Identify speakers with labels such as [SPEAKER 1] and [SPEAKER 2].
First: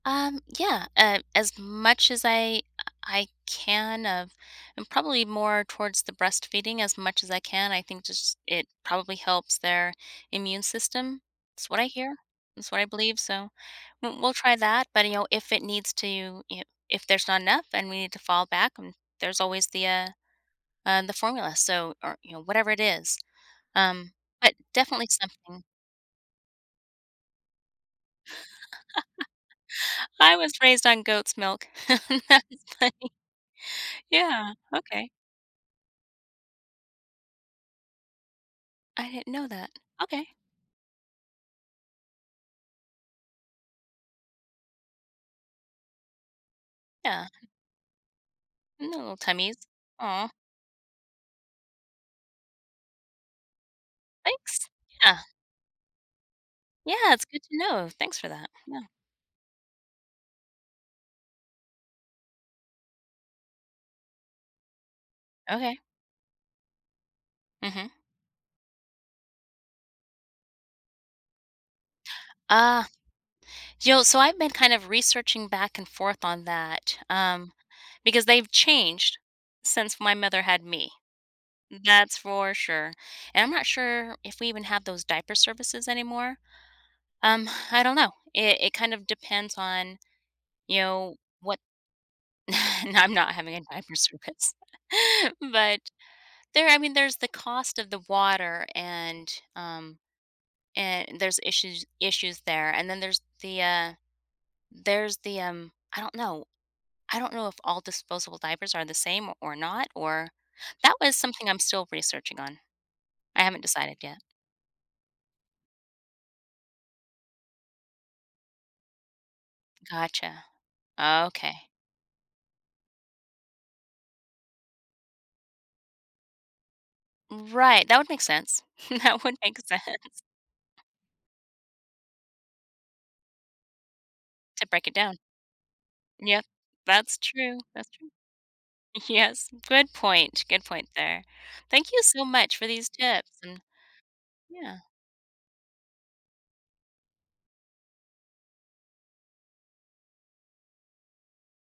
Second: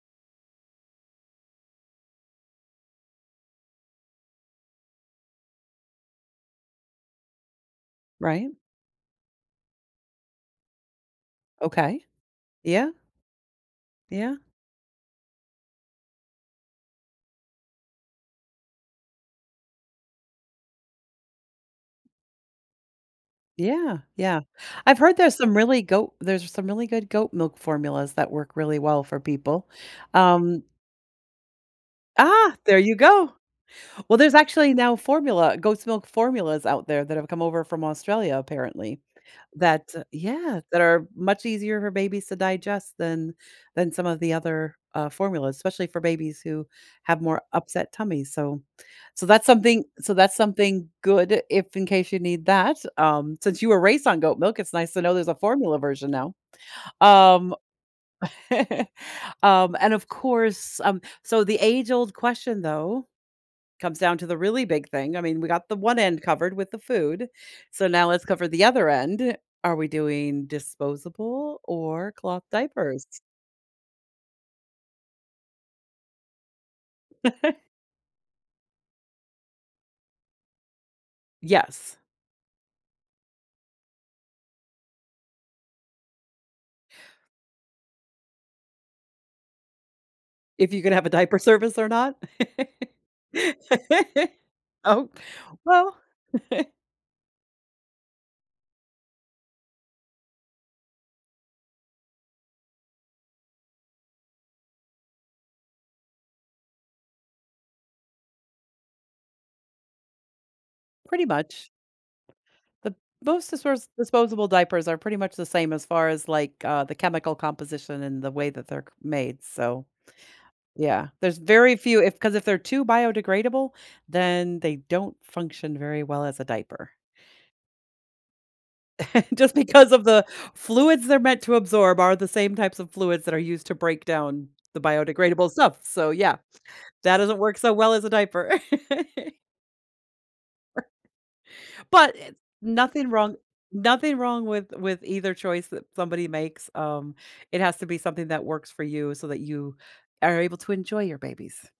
[SPEAKER 1] Um, yeah, uh, as much as I, uh, I can of and probably more towards the breastfeeding as much as I can. I think just
[SPEAKER 2] Right?
[SPEAKER 1] it probably helps their immune system. It's what I
[SPEAKER 2] Okay.
[SPEAKER 1] hear. It's what I
[SPEAKER 2] Yeah.
[SPEAKER 1] believe. So w we'll
[SPEAKER 2] Yeah.
[SPEAKER 1] try that. But, you know, if it needs to you i if there's not enough and we need to fall back, um, there's always the, uh, uh, the formula. So or, you know, whatever it is,
[SPEAKER 2] Yeah.
[SPEAKER 1] um,
[SPEAKER 2] Yeah.
[SPEAKER 1] but
[SPEAKER 2] I've
[SPEAKER 1] definitely
[SPEAKER 2] heard there's some
[SPEAKER 1] something.
[SPEAKER 2] really goat there's some really good goat milk formulas that work really well for people,
[SPEAKER 1] I was
[SPEAKER 2] um
[SPEAKER 1] raised on goat's milk. That's
[SPEAKER 2] Ah, there
[SPEAKER 1] funny.
[SPEAKER 2] you go! Well, there's
[SPEAKER 1] Yeah.
[SPEAKER 2] actually now
[SPEAKER 1] Okay.
[SPEAKER 2] formula goat's milk formulas out there that have come over from Australia, apparently,
[SPEAKER 1] I didn't know that.
[SPEAKER 2] that
[SPEAKER 1] Okay.
[SPEAKER 2] yeah, that are much easier for babies to digest than than some of the other, uh, formulas, especially for babies who have
[SPEAKER 1] Yeah.
[SPEAKER 2] more upset tummies, so
[SPEAKER 1] Little
[SPEAKER 2] so that's
[SPEAKER 1] tummies.
[SPEAKER 2] something so
[SPEAKER 1] Aw.
[SPEAKER 2] that's something good if in case you need that, um, since you were raised on goat milk,
[SPEAKER 1] Thanks.
[SPEAKER 2] it's nice to know
[SPEAKER 1] Yeah.
[SPEAKER 2] there's a formula version now,
[SPEAKER 1] Yeah. It's good
[SPEAKER 2] um
[SPEAKER 1] to know. Thanks for that. Yeah.
[SPEAKER 2] Um, and, of course, um, so the age-old question, though, comes down to the really big thing. I mean, we got the
[SPEAKER 1] Okay.
[SPEAKER 2] one end covered with the food, so
[SPEAKER 1] Mhm.
[SPEAKER 2] now let's cover the other end. Are we doing disposable or cloth
[SPEAKER 1] Uh,
[SPEAKER 2] diapers?
[SPEAKER 1] yo, so I've been kind of researching back and forth on that, um, because they've changed since my mother had me, mm,
[SPEAKER 2] Yes.
[SPEAKER 1] that's for sure. And I'm not sure if we even have those diaper services anymore, um, I don't know. It it kind of depends on,
[SPEAKER 2] If
[SPEAKER 1] you
[SPEAKER 2] you could have a
[SPEAKER 1] know,
[SPEAKER 2] diaper
[SPEAKER 1] what
[SPEAKER 2] service or not?
[SPEAKER 1] no, I'm not having a diaper service,
[SPEAKER 2] Oh,
[SPEAKER 1] but
[SPEAKER 2] well
[SPEAKER 1] There I mean, there's the cost of the water, and, um, and there's issues issues there. And then there's the, uh, there's the, um, I don't know. I don't know if all disposable diapers are the same o or not or that was
[SPEAKER 2] Pretty
[SPEAKER 1] something I'm
[SPEAKER 2] much.
[SPEAKER 1] still researching on.
[SPEAKER 2] The
[SPEAKER 1] I
[SPEAKER 2] most
[SPEAKER 1] haven't
[SPEAKER 2] disperse
[SPEAKER 1] decided yet.
[SPEAKER 2] disposable diapers are pretty much the same as far as, like, uh, the chemical composition and the way that they're c made, so
[SPEAKER 1] Gotcha.
[SPEAKER 2] Yeah, there's
[SPEAKER 1] Okay.
[SPEAKER 2] very few if 'cause if they're too biodegradable, then they don't function very well as a diaper.
[SPEAKER 1] Right. That would make sense. That would
[SPEAKER 2] Just
[SPEAKER 1] make
[SPEAKER 2] because of
[SPEAKER 1] sense.
[SPEAKER 2] the fluids they're meant to absorb are the same types of fluids that are used to break down
[SPEAKER 1] To
[SPEAKER 2] the
[SPEAKER 1] break it down.
[SPEAKER 2] biodegradable stuff. So, yeah,
[SPEAKER 1] Yep.
[SPEAKER 2] that
[SPEAKER 1] That's
[SPEAKER 2] doesn't work
[SPEAKER 1] true.
[SPEAKER 2] so
[SPEAKER 1] That's
[SPEAKER 2] well as
[SPEAKER 1] true.
[SPEAKER 2] a diaper.
[SPEAKER 1] Yes. Good point. Good point there. Thank you
[SPEAKER 2] But
[SPEAKER 1] so
[SPEAKER 2] it's
[SPEAKER 1] much for these
[SPEAKER 2] nothing
[SPEAKER 1] tips
[SPEAKER 2] wrong
[SPEAKER 1] and
[SPEAKER 2] nothing wrong with
[SPEAKER 1] yeah.
[SPEAKER 2] with either choice that somebody makes, um, it has to be something that works for you so that you are able to enjoy your babies.